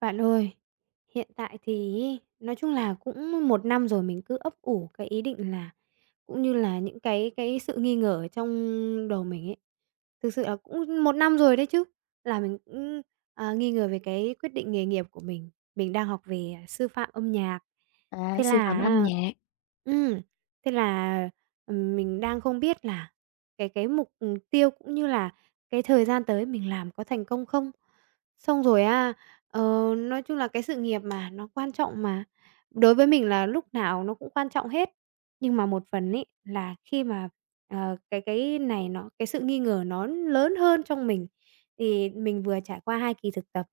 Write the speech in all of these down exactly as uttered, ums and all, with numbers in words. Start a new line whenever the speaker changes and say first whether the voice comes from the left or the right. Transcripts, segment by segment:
right: Bạn ơi, hiện tại thì ấy, nói chung là cũng một năm rồi mình cứ ấp ủ cái ý định là cũng như là những cái cái sự nghi ngờ ở trong đầu mình ấy. Thực sự là cũng một năm rồi đấy chứ, là mình cũng, à, nghi ngờ về cái quyết định nghề nghiệp của mình. Mình đang học về sư phạm âm nhạc,
left: À,
right: thế
left: sưu tầm
right: là
left: âm
right: á
left: nhạc.
right: ừ, thế là, ừm, mình đang không biết là cái cái mục, ừ, tiêu cũng như là cái thời gian tới mình làm có thành công không? Xong rồi á. Ờ, nói chung là cái sự nghiệp mà, nó quan trọng mà. Đối với mình là lúc nào nó cũng quan trọng hết, nhưng mà một phần ấy là khi mà, ờ, cái cái này nó cái sự nghi ngờ nó lớn hơn trong mình, thì mình vừa trải qua hai kỳ thực tập,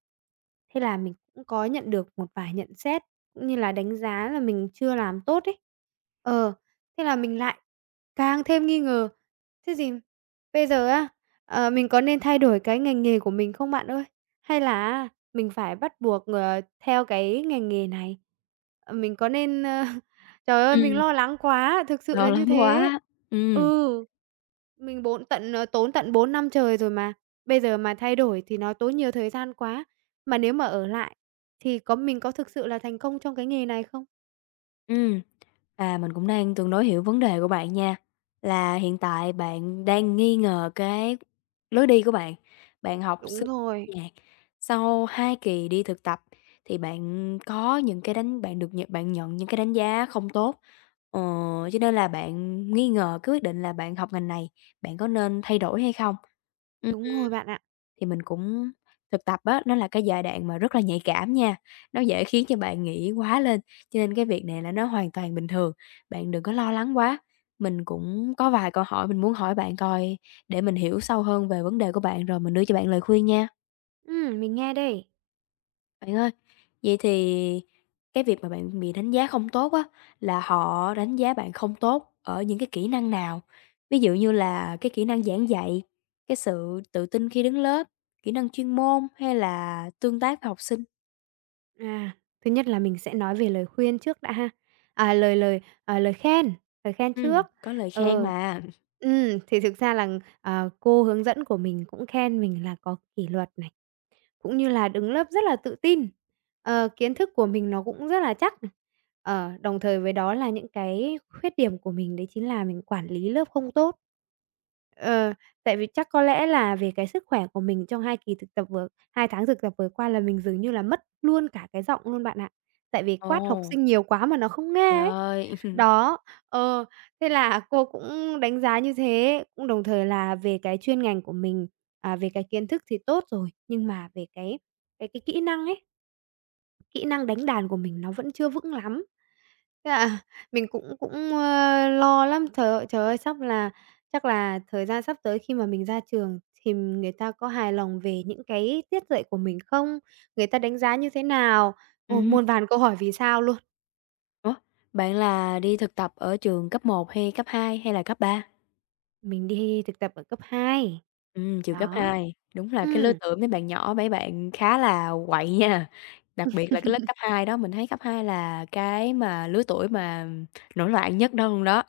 right: thế là mình cũng có nhận được một vài nhận xét, cũng như là đánh giá là mình chưa làm tốt ấy. Ờ, thế là mình lại càng thêm nghi ngờ, thế gì bây giờ á, ờ, mình có nên thay đổi cái ngành nghề của mình không bạn ơi? Hay là mình phải bắt buộc, ờ, theo cái ngành nghề này, ờ, mình có nên, ơ trời ơi, mình
left: Ừm,
right: lo lắng quá, thực sự
left: Lâu
right: là
left: lắm
right: như thế.
left: quá. Ừm,
right: Ừ, mình bốn tận ờ, tốn tận bốn năm trời rồi mà, bây giờ mà thay đổi thì nó tốn nhiều thời gian quá, mà nếu mà ở lại thì có mình có thực sự là thành công trong cái nghề này không?
left: ừm. Và mình cũng đang tương đối hiểu vấn đề của bạn nha, là hiện tại bạn đang nghi ngờ cái lối đi của bạn. Bạn học
right: Đúng
left: sưu
right: rồi,
left: âm nhạc, sau hai kỳ đi thực tập thì bạn có những cái đánh bạn được nhận bạn nhận những cái đánh giá không tốt, ờ, cho nên là bạn nghi ngờ cái quyết định là bạn học ngành này, bạn có nên thay đổi hay không?
right: đúng rồi bạn ạ.
left: Thì mình cũng thực tập á, nó là cái giai đoạn mà rất là nhạy cảm nha, nó dễ khiến cho bạn nghĩ quá lên, cho nên cái việc này là nó hoàn toàn bình thường, bạn đừng có lo lắng quá. Mình cũng có vài câu hỏi mình muốn hỏi bạn coi để mình hiểu sâu hơn về vấn đề của bạn rồi mình đưa cho bạn lời khuyên nha.
right: Ừm, mình nghe đây.
left: Bạn ơi, vậy thì cái việc mà bạn bị đánh giá không tốt á, là họ đánh giá bạn không tốt ở những cái kỹ năng nào? Ví dụ như là cái kỹ năng giảng dạy, cái sự tự tin khi đứng lớp, kỹ năng chuyên môn hay là tương tác với học sinh?
right: À, thứ nhất là mình sẽ nói về lời khuyên trước đã ha, à, lời lời, à, lời khen, lời khen
left: Ừm,
right: trước.
left: có lời khen
right: Ừ.
left: mà.
right: Ừm, thì thực ra là, ờ, cô hướng dẫn của mình cũng khen mình là có kỷ luật này, cũng như là đứng lớp rất là tự tin. Ờ, kiến thức của mình nó cũng rất là chắc này. Ờ, đồng thời với đó là những cái khuyết điểm của mình đấy chính là mình quản lý lớp không tốt. Ờ, tại vì chắc có lẽ là về cái sức khỏe của mình trong hai kỳ thực tập vừa hai tháng thực tập vừa qua là mình dường như là mất luôn cả cái giọng luôn bạn ạ. Tại vì quát học
left: Ồ,
right: sinh nhiều quá mà nó không
left: trời
right: nghe ấy.
left: ơi!
right: Đó, ờ, thế là cô cũng đánh giá như thế, cũng đồng thời là về cái chuyên ngành của mình, à, về cái kiến thức thì tốt rồi, nhưng mà về cái cái cái kỹ năng ấy, kỹ năng đánh đàn của mình nó vẫn chưa vững lắm. Thế là mình cũng cũng, ơ, lo lắm, trời ơi, trời ơi, sắp là chắc là thời gian sắp tới khi mà mình ra trường thì người ta có hài lòng về những cái tiết dạy của mình không? Người ta đánh giá như thế nào? Ồ,
left: Ừm,
right: muôn vàn câu hỏi vì sao luôn.
left: ủa, bạn là đi thực tập ở trường cấp một hay cấp hai hay là cấp ba?
right: Mình đi thực tập ở cấp hai.
left: Ừm, trường cấp
right: Đó.
left: hai đúng là cái lứa
right: Ừm.
left: tuổi mấy bạn nhỏ, mấy bạn khá là quậy nha, đặc biệt là cái lớp cấp hai đó, mình thấy cấp hai là cái mà lứa tuổi mà nổi loạn nhất đó luôn đó.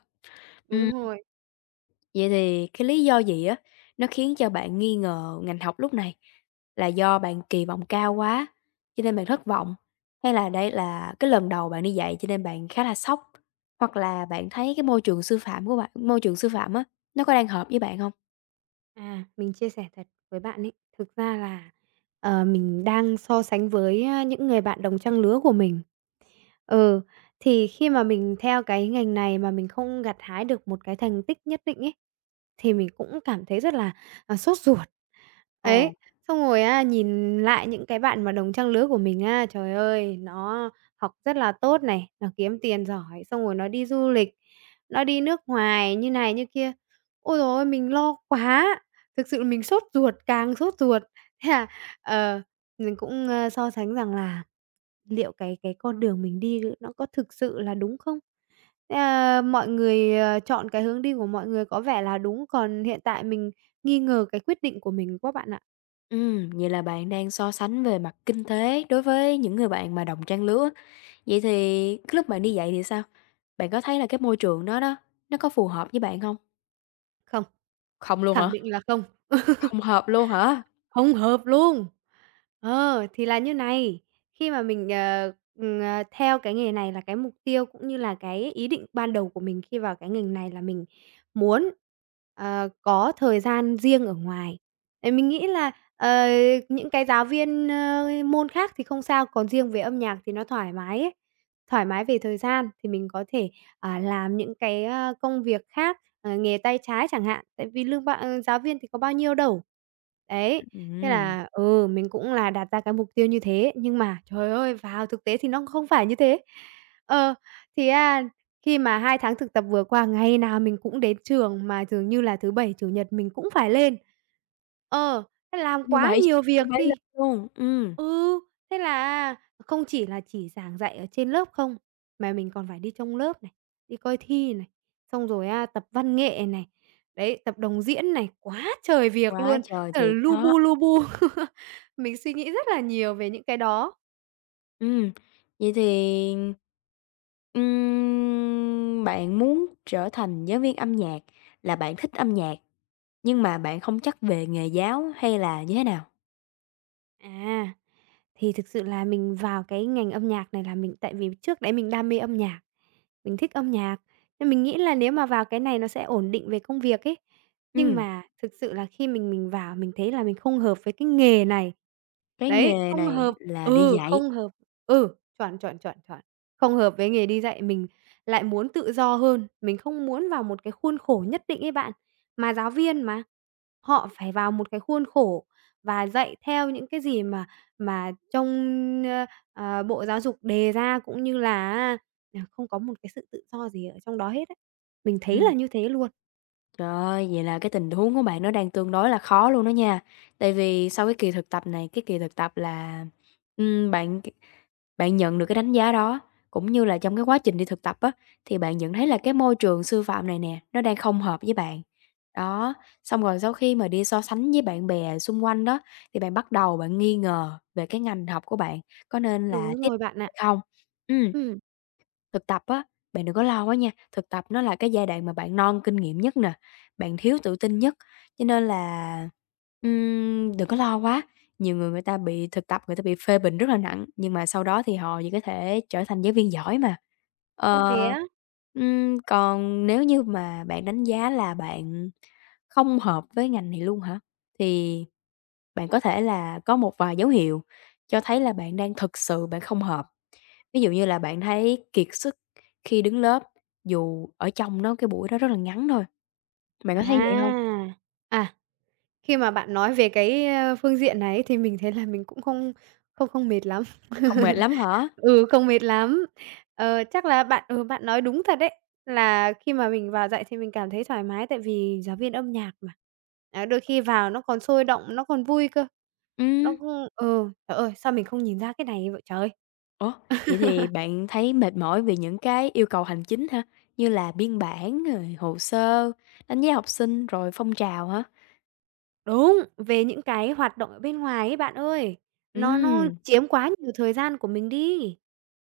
left: Ừm,
right: Đúng rồi.
left: vậy thì cái lý do gì á, nó khiến cho bạn nghi ngờ ngành học lúc này? Là do bạn kỳ vọng cao quá, cho nên bạn thất vọng? Hay là đây là cái lần đầu bạn đi dạy cho nên bạn khá là sốc? Hoặc là bạn thấy cái môi trường sư phạm của bạn môi trường sư phạm á, nó có đang hợp với bạn không?
right: À, mình chia sẻ thật với bạn ấy, thực ra là, ờ, mình đang so sánh với, a, những người bạn đồng trang lứa của mình. Ừ, thì khi mà mình theo cái ngành này mà mình không gặt hái được một cái thành tích nhất định ấy, thì mình cũng cảm thấy rất là, à, sốt ruột.
left: Ờ.
right: Ấy, xong rồi á, nhìn lại những cái bạn mà đồng trang lứa của mình á, trời ơi, nó học rất là tốt này, nó kiếm tiền giỏi, xong rồi nó đi du lịch, nó đi nước ngoài như này như kia. Ôi giời ơi, mình lo quá! Thực sự mình sốt ruột, càng sốt ruột. Thế là, ờ, mình cũng, ơ, so sánh rằng là liệu cái cái con đường mình đi nó có thực sự là đúng không? Thế là mọi người, ờ, chọn cái hướng đi của mọi người có vẻ là đúng, còn hiện tại mình nghi ngờ cái quyết định của mình quá bạn ạ.
left: Ừm, vậy là bạn đang so sánh về mặt kinh tế đối với những người bạn mà đồng trang lứa. Vậy thì cái lúc bạn đi dạy thì sao? Bạn có thấy là cái môi trường đó đó, nó có phù hợp với bạn không?
right: Không,
left: Không luôn hả?
right: khẳng định là không,
left: Không hợp luôn hả?
right: không hợp luôn! Ờ, thì là như này, khi mà mình, ờ, ừm, ờ, theo cái nghề này là cái mục tiêu cũng như là cái ý định ban đầu của mình khi vào cái ngành này là mình muốn, ờ, có thời gian riêng ở ngoài. Tại mình nghĩ là, ờ, những cái giáo viên, ơ, môn khác thì không sao, còn riêng về âm nhạc thì nó thoải mái ấy, thoải mái về thời gian thì mình có thể, à, làm những cái, a, công việc khác ờ, nghề tay trái chẳng hạn, tại vì lương ba ờ, giáo viên thì có bao nhiêu đâu. Đấy, thế
left: Ừm.
right: là, ừ, mình cũng là đặt ra cái mục tiêu như thế, nhưng mà, trời ơi, vào thực tế thì nó không phải như thế. Ờ, thì á, khi mà hai tháng thực tập vừa qua, ngày nào mình cũng đến trường mà dường như là thứ Bảy, Chủ nhật mình cũng phải lên. Ờ, thế làm
left: Như
right: quá
left: vậy
right: nhiều
left: như
right: việc
left: vậy là
right: đi.
left: luôn, ừm,
right: Ừ, thế là không chỉ là chỉ giảng dạy ở trên lớp không, mà mình còn phải đi trong lớp này đi coi thi này, xong rồi á, tập văn nghệ này, đấy, tập đồng diễn này, quá trời việc
left: quá
right: luôn,
left: trời
right: ờ,
left: thiệt
right: lu
left: đó.
right: bu, lu bu. Mình suy nghĩ rất là nhiều về những cái đó.
left: Ừm, vậy thì, ừm, bạn muốn trở thành giáo viên âm nhạc là bạn thích âm nhạc, nhưng mà bạn không chắc về nghề giáo hay là như thế nào?
right: À, thì thực sự là mình vào cái ngành âm nhạc này là mình tại vì trước đấy mình đam mê âm nhạc, mình thích âm nhạc, nên mình nghĩ là nếu mà vào cái này nó sẽ ổn định về công việc ấy. Nhưng
left: Ừm.
right: mà thực sự là khi mình mình vào mình thấy là mình không hợp với cái nghề này.
left: Cái
right: Đấy,
left: nghề
right: không
left: này
right: hợp
left: là đi
right: ừ,
left: dạy.
right: không hợp ừ, chuẩn, chuẩn, chuẩn, chuẩn. Không hợp với nghề đi dạy, mình lại muốn tự do hơn, mình không muốn vào một cái khuôn khổ nhất định ấy bạn. Mà giáo viên mà họ phải vào một cái khuôn khổ và dạy theo những cái gì mà mà trong, ơ, ờ, Bộ Giáo dục đề ra, cũng như là á, là không có một cái sự tự do gì ở trong đó hết á. Mình thấy
left: Ừm,
right: là như thế luôn.
left: trời ơi, vậy là cái tình huống của bạn nó đang tương đối là khó luôn đó nha. Tại vì sau cái kỳ thực tập này, cái kỳ thực tập là, ừm, bạn bạn nhận được cái đánh giá đó, cũng như là trong cái quá trình đi thực tập á, thì bạn nhận thấy là cái môi trường sư phạm này nè, nó đang không hợp với bạn. Đó, xong rồi sau khi mà đi so sánh với bạn bè xung quanh đó, thì bạn bắt đầu bạn nghi ngờ về cái ngành học của bạn có nên là
right: Đúng
left: tiếp
right: rồi bạn ạ.
left: hay không. Ừm.
right: Ừm.
left: Thực tập á, bạn đừng có lo quá nha, thực tập nó là cái giai đoạn mà bạn non kinh nghiệm nhất nè, bạn thiếu tự tin nhất, cho nên là, ừm, đừng có lo quá. Nhiều người người ta bị thực tập người ta bị phê bình rất là nặng, nhưng mà sau đó thì họ chỉ có thể trở thành giáo viên giỏi mà.
right: Ô,
left: Ờ,
right: thế á?
left: ừm, còn nếu như mà bạn đánh giá là bạn không hợp với ngành này luôn hả? Thì bạn có thể là có một vài dấu hiệu cho thấy là bạn đang thực sự bạn không hợp. Ví dụ như là bạn thấy kiệt sức khi đứng lớp, dù ở trong nó cái buổi đó rất là ngắn thôi, bạn có thấy vậy hông?
right: À. À, khi mà bạn nói về cái, ơ, phương diện này ấy thì mình thấy là mình cũng không không không mệt lắm.
left: Hông mệt lắm hả?
right: Ừ, không mệt lắm. Ờ, chắc là bạn ừ, bạn nói đúng thật đấy, là khi mà mình vào dạy thì mình cảm thấy thoải mái tại vì giáo viên âm nhạc mà. Á, đôi khi vào nó còn sôi động, nó còn vui cơ,
left: Ừm,
right: nó cũng ừ, trời ơi, sao mình không nhìn ra cái này vậy trời!
left: ủa, vậy thì bạn thấy mệt mỏi vì những cái yêu cầu hành chính hả? Như là biên bản, rồi hồ sơ, đánh giá học sinh, rồi phong trào hả?
right: Đúng, về những cái hoạt động ở bên ngoài ấy bạn ơi, nó nó
left: Ừm.
right: chiếm quá nhiều thời gian của mình đi.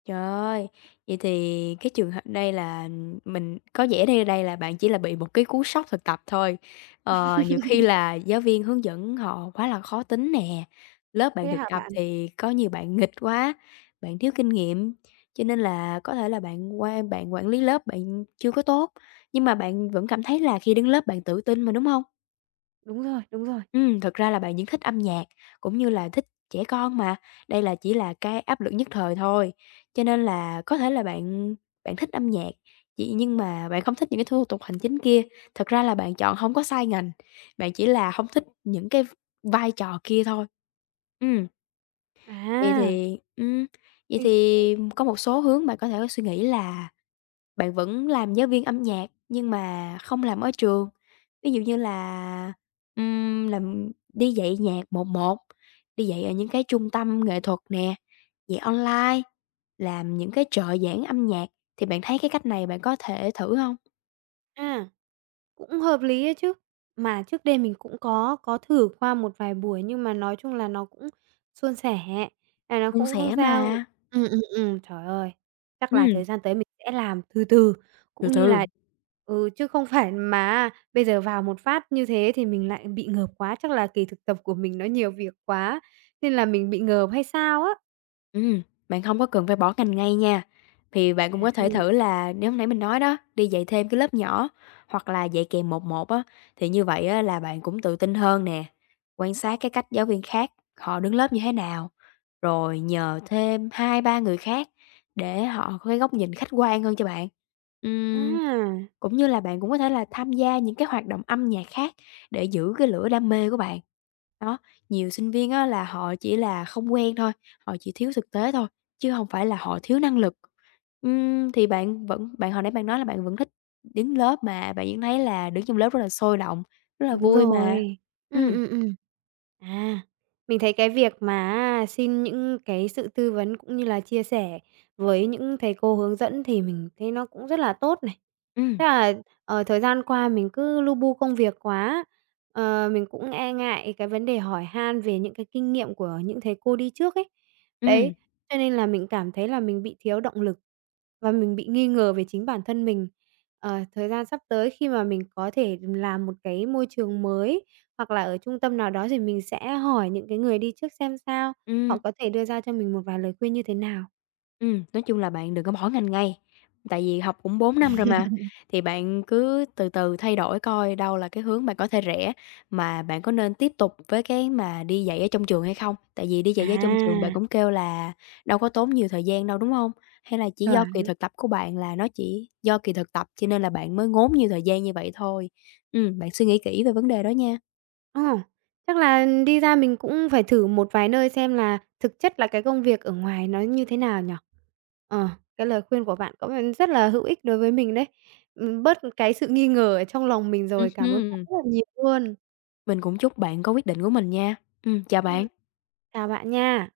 left: Trời ơi! Vậy thì cái trường hợp đây là mình có vẻ đây đây là bạn chỉ là bị một cái cú sốc thực tập thôi. Ờ, nhiều khi là giáo viên hướng dẫn họ quá là khó tính nè, lớp bạn
right: Thế
left: thực
right: hả
left: tập
right: bạn?
left: thì có nhiều bạn nghịch quá, bạn thiếu kinh nghiệm, cho nên là có thể là bạn quan bạn quản lý lớp bạn chưa có tốt, nhưng mà bạn vẫn cảm thấy là khi đứng lớp bạn tự tin mà, đúng không?
right: Đúng rồi, đúng rồi.
left: Ừm, thực ra là bạn vẫn thích âm nhạc, cũng như là thích trẻ con mà, đây là chỉ là cái áp lực nhất thời thôi. Cho nên là có thể là bạn bạn thích âm nhạc, chỉ nhưng mà bạn không thích những cái thủ tục hành chính kia. Thật ra là bạn chọn không có sai ngành, bạn chỉ là không thích những cái vai trò kia thôi. Ừm, vậy
right: À,
left: thì ừm, vậy
right: mình
left: thì có một số hướng bạn có thể suy nghĩ là bạn vẫn làm giáo viên âm nhạc nhưng mà không làm ở trường. Ví dụ như là, ừm, làm đi dạy nhạc một một, đi dạy ở những cái trung tâm nghệ thuật nè, dạy online, làm những cái trợ giảng âm nhạc, thì bạn thấy cái cách này bạn có thể thử không?
right: à. Cũng hợp lý ấy chứ. Mà trước đây mình cũng có có thử qua một vài buổi nhưng mà nói chung là nó cũng suôn sẻ, à, nó
left: Suôn
right: cũng không
left: sẻ
right: sao.
left: mà.
right: ừ ừ ừ trời ơi, chắc là
left: Ừm,
right: thời gian tới mình sẽ làm từ từ,
left: từ
right: cũng như
left: từ.
right: là ừ, chứ không phải mà bây giờ vào một phát như thế thì mình lại bị ngợp quá, chắc là kỳ thực tập của mình nó nhiều việc quá nên là mình bị ngợp hay sao á.
left: Ừm, bạn hông có cần phải bỏ ngành ngay nha, thì bạn cũng có thể
right: À,
left: thử là nếu nãy mình nói đó, đi dạy thêm cái lớp nhỏ hoặc là dạy kèm một một á, thì như vậy á là bạn cũng tự tin hơn nè. Quan sát cái cách giáo viên khác họ đứng lớp như thế nào, rồi nhờ thêm hai ba người khác để họ có cái góc nhìn khách quan hơn cho bạn. Ừm,
right: à.
left: cũng như là bạn cũng có thể là tham gia những cái hoạt động âm nhạc khác để giữ cái lửa đam mê của bạn. Đó, nhiều sinh viên á là họ chỉ là không quen thôi, họ chỉ thiếu thực tế thôi, chứ không phải là họ thiếu năng lực. Ừm, thì bạn vẫn bạn hồi nãy bạn nói là bạn vẫn thích đứng lớp mà bạn vẫn thấy là đứng trong lớp rất là sôi động, rất là
right: Đúng
left: vui
right: rồi.
left: mà.
right: Ừm,
left: Ừm,
right: ừm, ừm. À, mình thấy cái việc mà xin những cái sự tư vấn cũng như là chia sẻ với những thầy cô hướng dẫn thì mình thấy nó cũng rất là tốt này.
left: ừm,
right: Tức là, ở thời gian qua mình cứ lu bu công việc quá, ờ, mình cũng e ngại cái vấn đề hỏi han về những cái kinh nghiệm của những thầy cô đi trước ấy. Đấy,
left: ừm,
right: cho nên là mình cảm thấy là mình bị thiếu động lực và mình bị nghi ngờ về chính bản thân mình. Ờ, thời gian sắp tới khi mà mình có thể làm một cái môi trường mới, hoặc là ở trung tâm nào đó thì mình sẽ hỏi những cái người đi trước xem sao,
left: ừm.
right: họ có thể đưa ra cho mình một vài lời khuyên như thế nào.
left: Ừm, nói chung là bạn đừng có bỏ ngành ngay, tại vì học cũng bốn năm rồi mà, thì bạn cứ từ từ thay đổi coi đâu là cái hướng bạn có thể rẽ, mà bạn có nên tiếp tục với cái mà đi dạy ở trong trường hay không? Tại vì đi dạy ở trong trường bạn
right: À,
left: cũng kêu là đâu có tốn nhiều thời gian đâu, đúng hông? Hay là chỉ do kỳ
right: chuẩn.
left: thực tập của bạn là nó chỉ do kỳ thực tập cho nên là bạn mới ngốn nhiều thời gian như vậy thôi? Ừm, bạn suy nghĩ kỹ về vấn đề đó nha.
right: Ờ, chắc là đi ra mình cũng phải thử một vài nơi xem là thực chất là cái công việc ở ngoài nó như thế nào nhỉ? Ờ, cái lời khuyên của bạn có vẻ rất là hữu ích đối với mình đấy. Ừm, bớt cái sự nghi ngờ ở trong lòng mình
left: Ừm
right: rồi, cảm ơn bạn
left: hưm,
right: rất là nhiều luôn.
left: mình cũng chúc bạn có quyết định của mình nha. Ừm, chào
right: Ừm.
left: bạn.
right: Chào bạn nha.